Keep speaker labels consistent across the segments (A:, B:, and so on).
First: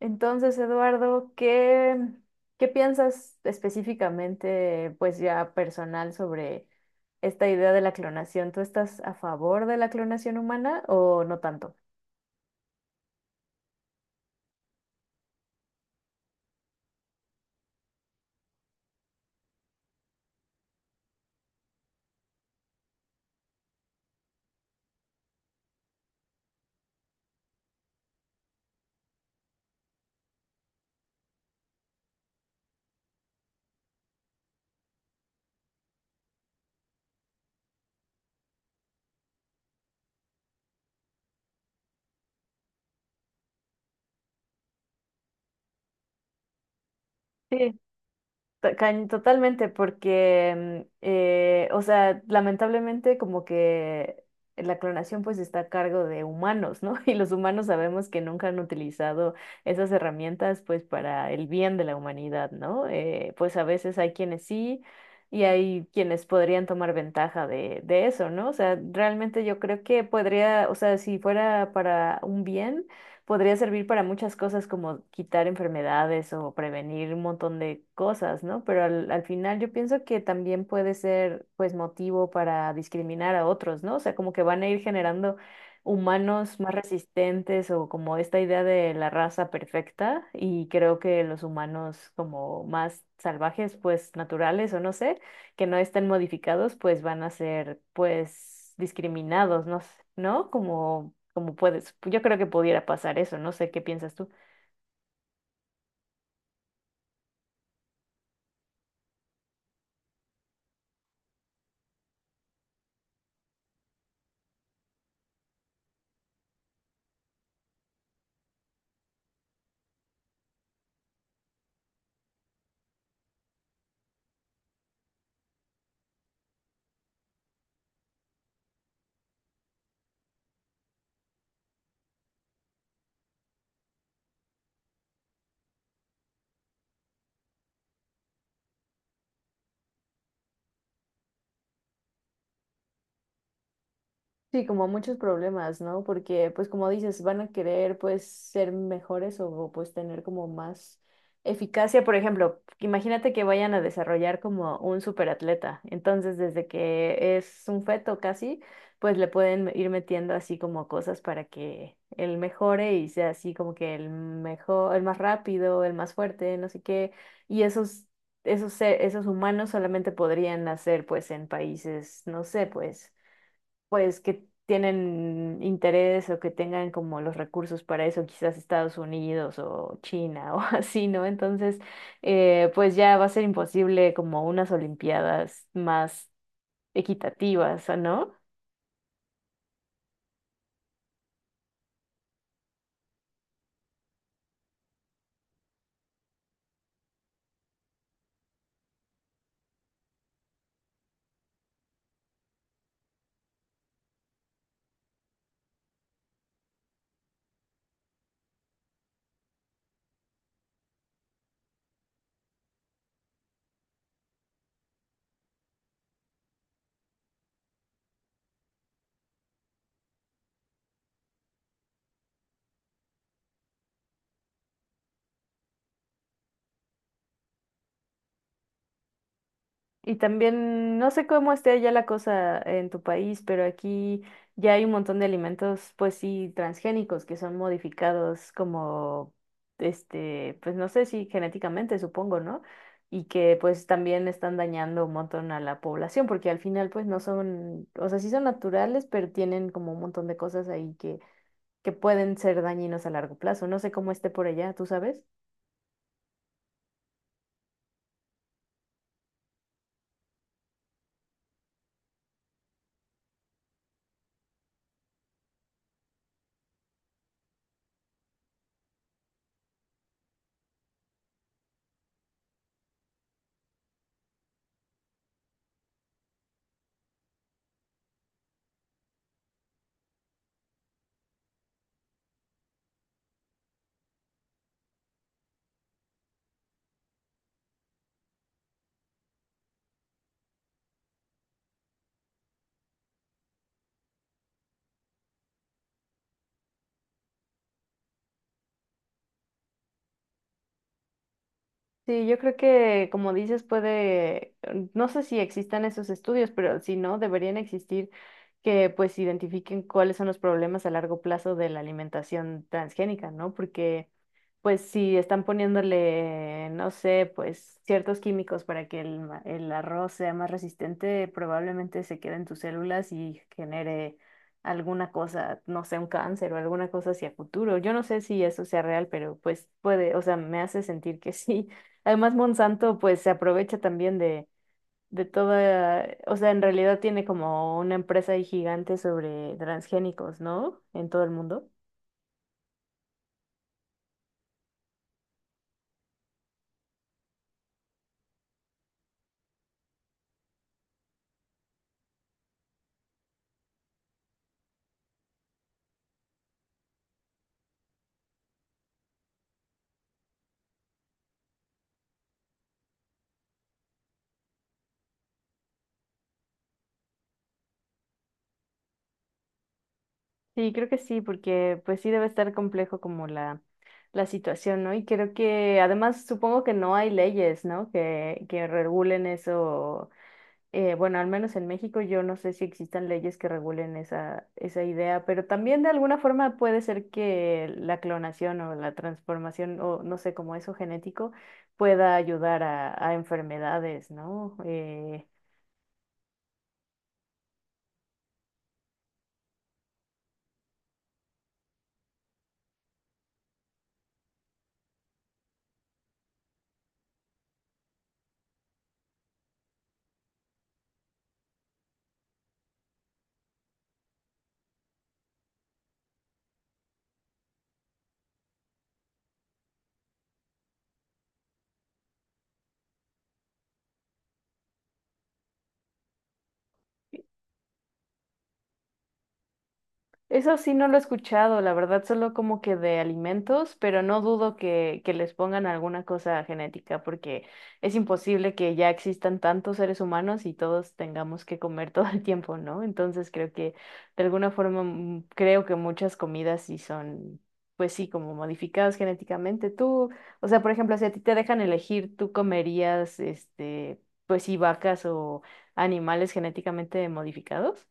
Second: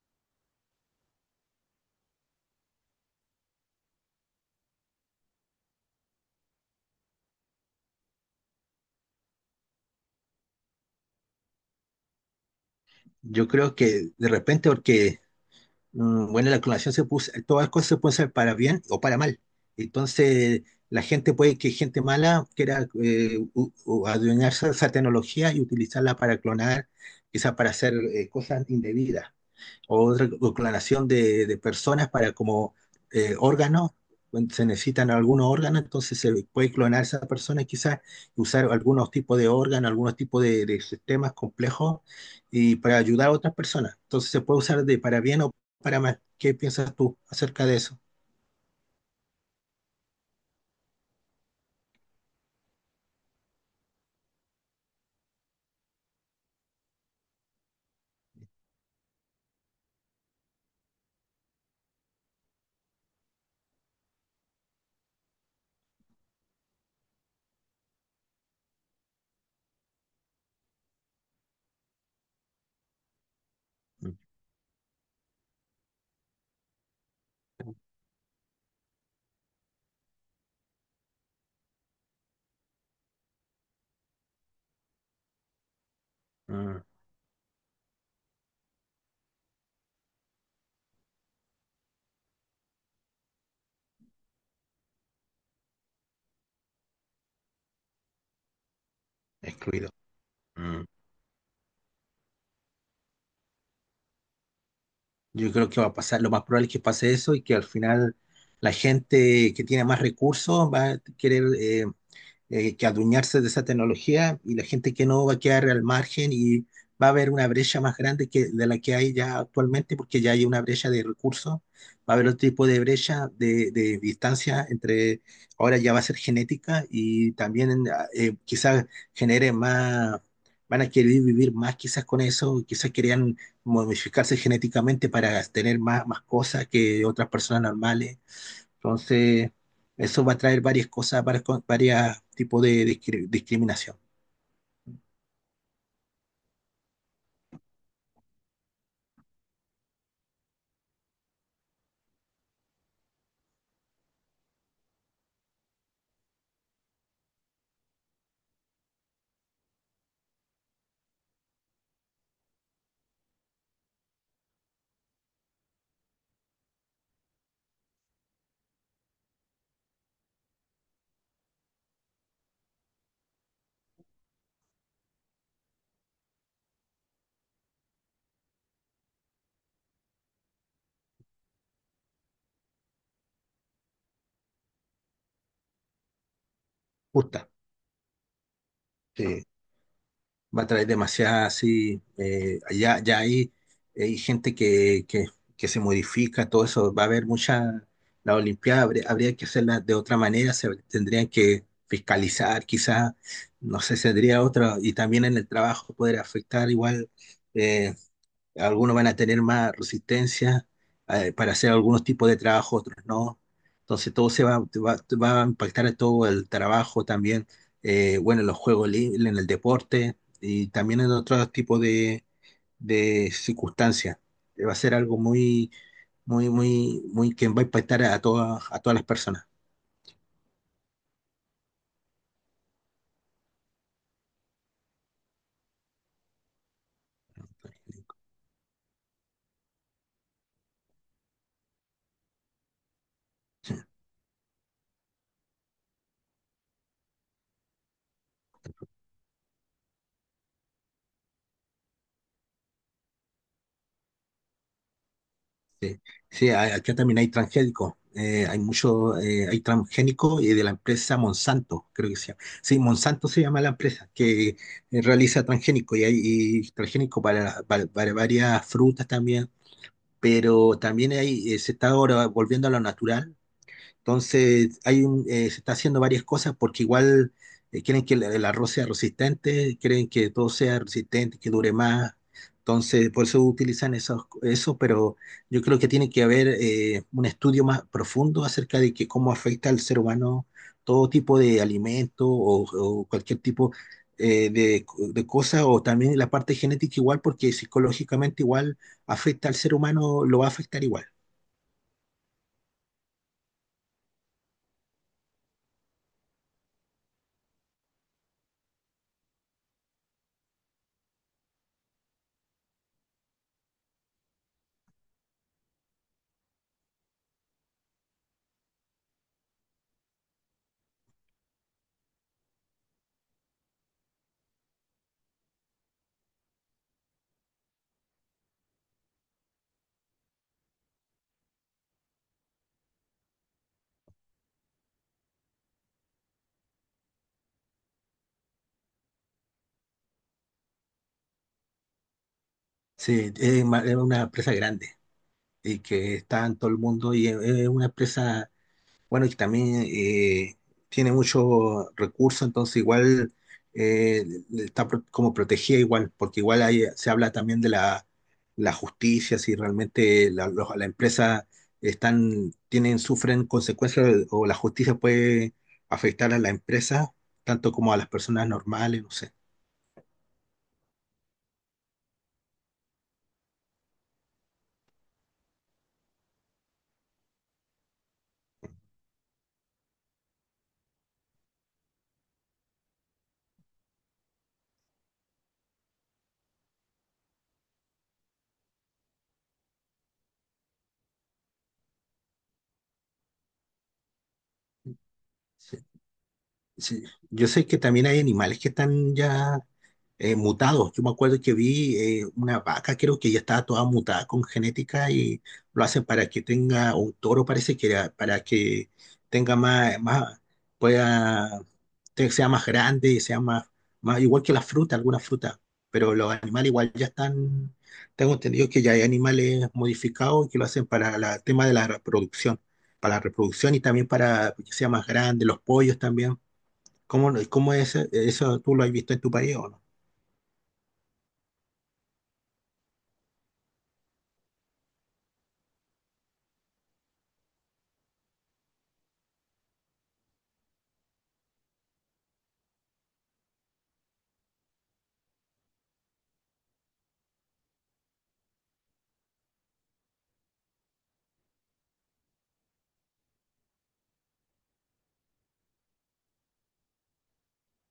A: Entonces, Eduardo, ¿qué, qué piensas específicamente, pues ya personal, sobre esta idea de la clonación? ¿Tú estás a favor de la clonación humana o no tanto?
B: Yo creo que de repente, porque, bueno, la clonación se puso, todas las cosas se pueden hacer para bien o para mal. Entonces, la gente puede que gente mala quiera adueñarse de esa tecnología y utilizarla para clonar, quizás para hacer cosas indebidas, otra clonación de personas para como órganos, cuando se necesitan algunos órganos, entonces se puede clonar a esa persona y quizás usar algunos tipos de órganos, algunos tipos de sistemas complejos y para ayudar a otras personas. Entonces se puede usar de para bien o para mal. ¿Qué piensas tú acerca de
A: Sí.
B: eso?
A: Totalmente, porque, o sea, lamentablemente como que la clonación pues está a cargo de humanos, ¿no? Y los humanos sabemos que nunca han utilizado esas herramientas pues para el bien de la humanidad, ¿no? Pues a veces hay quienes sí y hay quienes podrían tomar ventaja de eso, ¿no? O sea, realmente yo creo que podría, o sea, si fuera para un bien podría servir para
B: Mm,
A: muchas cosas como quitar enfermedades o prevenir un montón de cosas, ¿no? Pero al final yo pienso que también puede ser pues motivo para discriminar a otros, ¿no? O sea, como que van a ir generando humanos más
B: mm,
A: resistentes o como esta idea de la raza perfecta y creo que los humanos como más salvajes, pues naturales o no sé que no estén modificados, pues van a ser, pues, discriminados, ¿no?
B: excluido.
A: ¿No?
B: Mm.
A: Como puedes, yo creo que pudiera pasar eso, no sé qué piensas tú.
B: Yo creo que va a pasar, lo más probable es que pase eso y que al final la gente que tiene más recursos va a querer que adueñarse de esa tecnología, y la gente que no va a quedar al margen, y va a haber una brecha más grande que de la que hay ya actualmente, porque ya hay una brecha de recursos. Va a haber otro tipo de brecha de distancia entre, ahora ya va a ser genética. Y también quizás genere más, van a querer vivir más quizás con eso, quizás querían modificarse genéticamente para tener más, más cosas que otras personas normales. Entonces, eso va a traer varias cosas, varias tipos de discriminación
A: Sí, como muchos problemas, ¿no? Porque, pues como dices, van a querer, pues, ser mejores o, pues, tener como más eficacia. Por ejemplo, imagínate que vayan a desarrollar como un superatleta. Entonces, desde que es un feto casi, pues le pueden ir metiendo así como cosas para que él mejore y sea así como que el mejor, el más rápido, el más fuerte, no sé qué. Y esos, Esos humanos solamente podrían nacer, pues, en países, no sé, pues que tienen interés o que tengan como los recursos para eso, quizás Estados Unidos o China o así, ¿no? Entonces, pues ya va a ser imposible como unas olimpiadas más
B: justa.
A: equitativas, ¿no?
B: Que va a traer demasiada, así, ya hay gente que se modifica, todo eso, va a haber mucha, la Olimpiada habría que hacerla de otra manera, se tendrían que fiscalizar quizás, no sé, sería otra, y también en el trabajo poder afectar igual. eh, Algunos van a tener más resistencia para hacer algunos tipos de trabajo, otros no. Entonces todo se va a impactar en todo el trabajo también, bueno, en los juegos libres, en el deporte y también en otros tipos de circunstancias. Va a ser algo muy, muy que va a impactar a a todas las personas.
A: Y también, no sé cómo esté ya la cosa en tu país, pero aquí ya hay un montón de alimentos, pues sí, transgénicos que son modificados como, este, pues no sé si genéticamente, supongo, ¿no? Y que pues también están dañando un montón a la población, porque al final pues no son, o sea, sí son naturales, pero tienen como un montón de cosas ahí que pueden ser dañinos a largo plazo. No sé cómo esté por allá, ¿tú sabes?
B: Sí, acá también hay transgénicos. Hay mucho, hay transgénicos y de la empresa Monsanto, creo que se llama. Sí, Monsanto se llama la empresa que realiza transgénico, y hay y transgénico para, para varias frutas también, pero también hay, se está ahora volviendo a lo natural. Entonces, se está haciendo varias cosas porque igual quieren que el arroz sea resistente, quieren que todo sea resistente, que dure más. Entonces, por eso utilizan eso, pero yo creo que tiene que haber un estudio más profundo acerca de que cómo afecta al ser humano todo tipo de alimento o cualquier tipo eh, de, de cosa, o también la parte genética igual, porque psicológicamente igual afecta al ser humano, lo va a afectar igual.
A: Sí, yo creo que, como dices, puede, no sé si existan esos estudios, pero si no, deberían existir que pues identifiquen cuáles son los problemas a largo plazo de la alimentación transgénica, ¿no? Porque pues si están poniéndole, no sé, pues ciertos químicos para que el, el arroz sea más resistente, probablemente se quede en tus células y genere alguna cosa, no sé, un cáncer o alguna cosa hacia futuro. Yo no sé si eso sea real, pero pues puede, o sea, me hace sentir que sí. Además, Monsanto pues se aprovecha también de toda, o sea, en realidad tiene como una empresa ahí gigante sobre transgénicos, ¿no? En todo el mundo.
B: Sí, es es una empresa grande. Y que está en todo el mundo, y es una empresa, bueno, y también tiene muchos recursos, entonces igual eh, está como protegida igual, porque igual ahí se habla también de la justicia, si realmente la empresa están, tienen, sufren consecuencias, o la justicia puede afectar a la empresa, tanto como a las personas normales, no sé.
A: Sí, creo que sí, porque pues sí debe estar complejo como la situación, ¿no? Y creo que además supongo que no hay leyes, ¿no? Que regulen eso. Bueno, al menos en México yo no sé si existan leyes que regulen esa idea, pero también de alguna forma puede ser que la clonación o la transformación o no sé, como eso genético pueda ayudar a enfermedades, ¿no?
B: Sí, sí. Yo sé que también hay animales que están ya mutados. Yo me acuerdo que vi una vaca, creo que ya estaba toda mutada con genética, y lo hacen para que tenga, o un toro parece que era, para que tenga más, pueda, sea más grande, sea más, más, igual que la fruta, algunas frutas. Pero los animales igual ya están, tengo entendido que ya hay animales modificados que lo hacen para el tema de la reproducción, para la reproducción, y también para que sea más grande, los pollos también. ¿Cómo, cómo es eso? ¿Tú lo has visto en tu país o no?
A: Eso sí no lo he escuchado, la verdad, solo como que de alimentos, pero no dudo que les pongan alguna cosa genética, porque es imposible que ya existan tantos seres humanos y todos tengamos que comer todo el tiempo, ¿no? Entonces creo que de alguna forma, mm, creo que muchas comidas sí son, pues sí, como modificadas genéticamente. Tú, o sea, por ejemplo, si a ti te dejan elegir, ¿tú comerías, este, pues sí, vacas o animales genéticamente modificados?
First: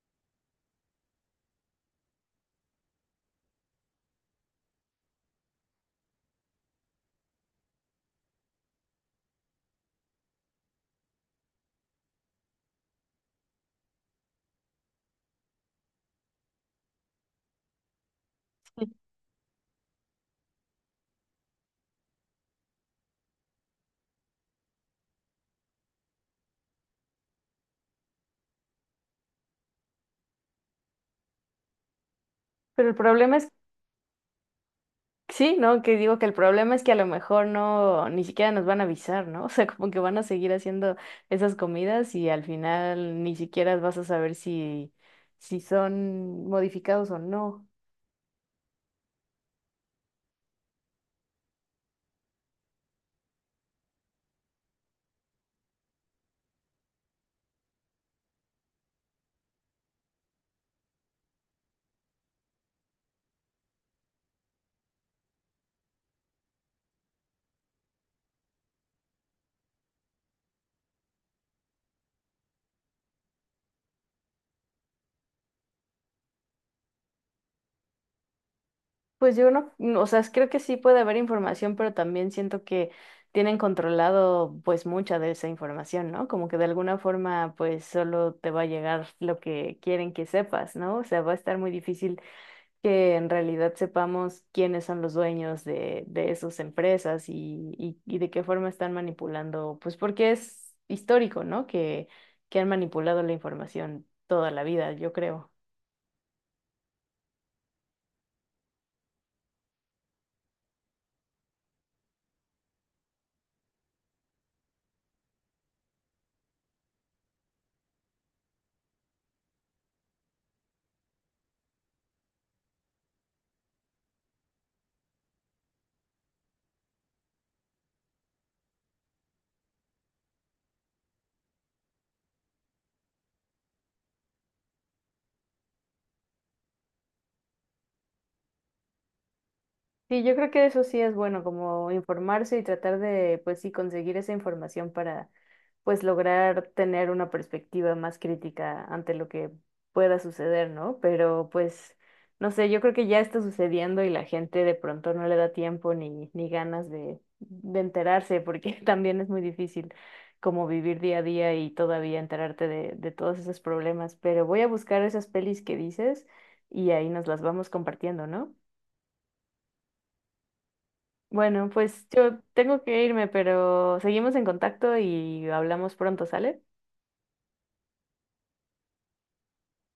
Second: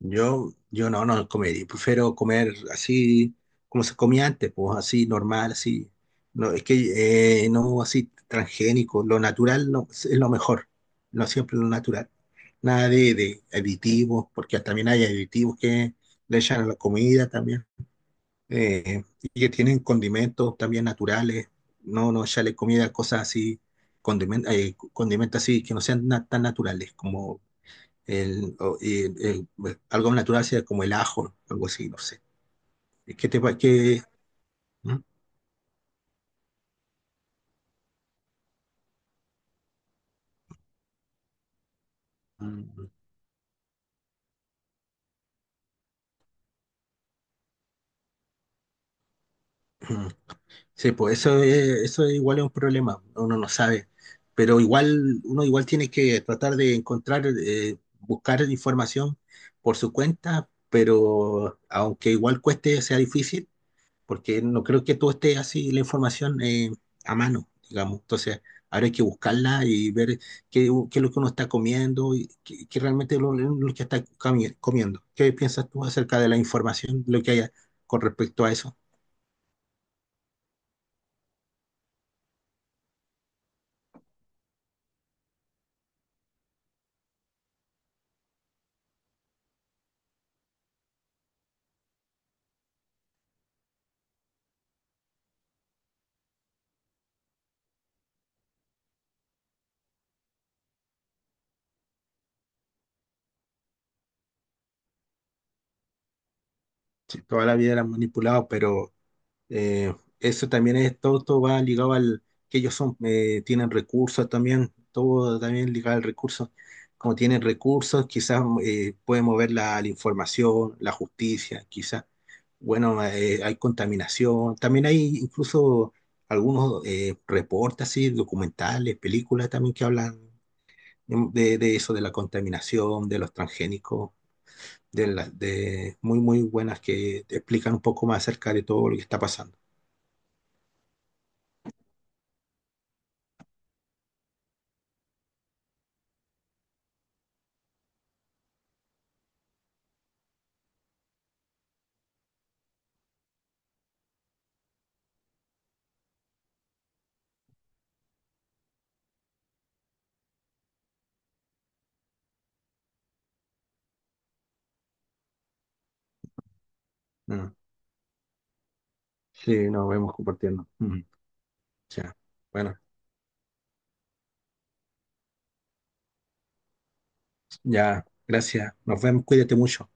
B: Yo no, no comería, prefiero comer así como se comía antes, pues así normal, así. No, es que no así transgénico, lo natural no, es lo mejor, no siempre lo natural. Nada de aditivos, porque también hay aditivos que le echan a la comida también, y que tienen condimentos también naturales, no, no echarle comida, cosas así, condimentos así que no sean tan naturales, como el, o- el- el- pues, algo natural sea como el ajo, algo así, no sé.
A: Pero el
B: Es que
A: problema es
B: que ¿Mm?
A: sí, ¿no? Que digo que el problema es que a lo mejor no, ni siquiera nos van a avisar, ¿no? O sea, como que van a seguir haciendo esas comidas y al
B: Mm,
A: final ni siquiera vas a saber si son modificados o no.
B: mm. Sí, pues eso es igual es un problema, uno no sabe, pero igual uno igual tiene que tratar de encontrar buscar información por su cuenta, pero aunque igual cueste sea difícil, porque no creo que todo esté así la información a mano, digamos. Entonces, ahora hay que buscarla y ver qué, qué es lo que uno está comiendo y qué, qué realmente es lo que está comiendo. ¿Qué piensas tú acerca de la información, lo que haya con respecto a eso?
A: Pues yo no, no, o sea, creo que sí puede haber información, pero también siento que tienen controlado pues mucha de esa información, ¿no? Como que de alguna forma pues solo te va a llegar lo que quieren que sepas, ¿no? O sea, va a estar muy difícil que en realidad sepamos quiénes son los dueños de esas empresas y de qué forma están manipulando, pues porque es histórico, ¿no? Que han manipulado la información toda la vida, yo creo.
B: Sí, toda la vida la han manipulado. Pero Eh, eso también es, todo, todo va ligado al que ellos son, tienen recursos también, todo también ligado al recurso. Como tienen recursos, quizás pueden mover la información, la justicia, quizás. Bueno, hay contaminación. También hay incluso algunos reportes así, documentales, películas también que hablan de eso, de la contaminación, de los transgénicos, de, las de muy, muy buenas que te explican un poco más acerca de todo lo que está pasando.
A: Sí, yo creo que eso sí es bueno, como informarse y tratar de, pues sí, conseguir esa información para, pues, lograr tener una perspectiva más crítica ante lo que pueda suceder, ¿no? Pero, pues, no sé, yo creo que ya está sucediendo y la gente de pronto no le da tiempo ni ganas de enterarse, porque también es muy difícil como vivir día a día y todavía enterarte de todos esos problemas. Pero voy a buscar esas pelis que dices y ahí nos las
B: Mm.
A: vamos compartiendo, ¿no?
B: Sí, nos vemos compartiendo. Ujú.
A: Bueno, pues
B: Ya.
A: yo
B: Bueno,
A: tengo que irme, pero seguimos en contacto y hablamos pronto, ¿sale?
B: ya, gracias. Nos vemos, cuídate mucho.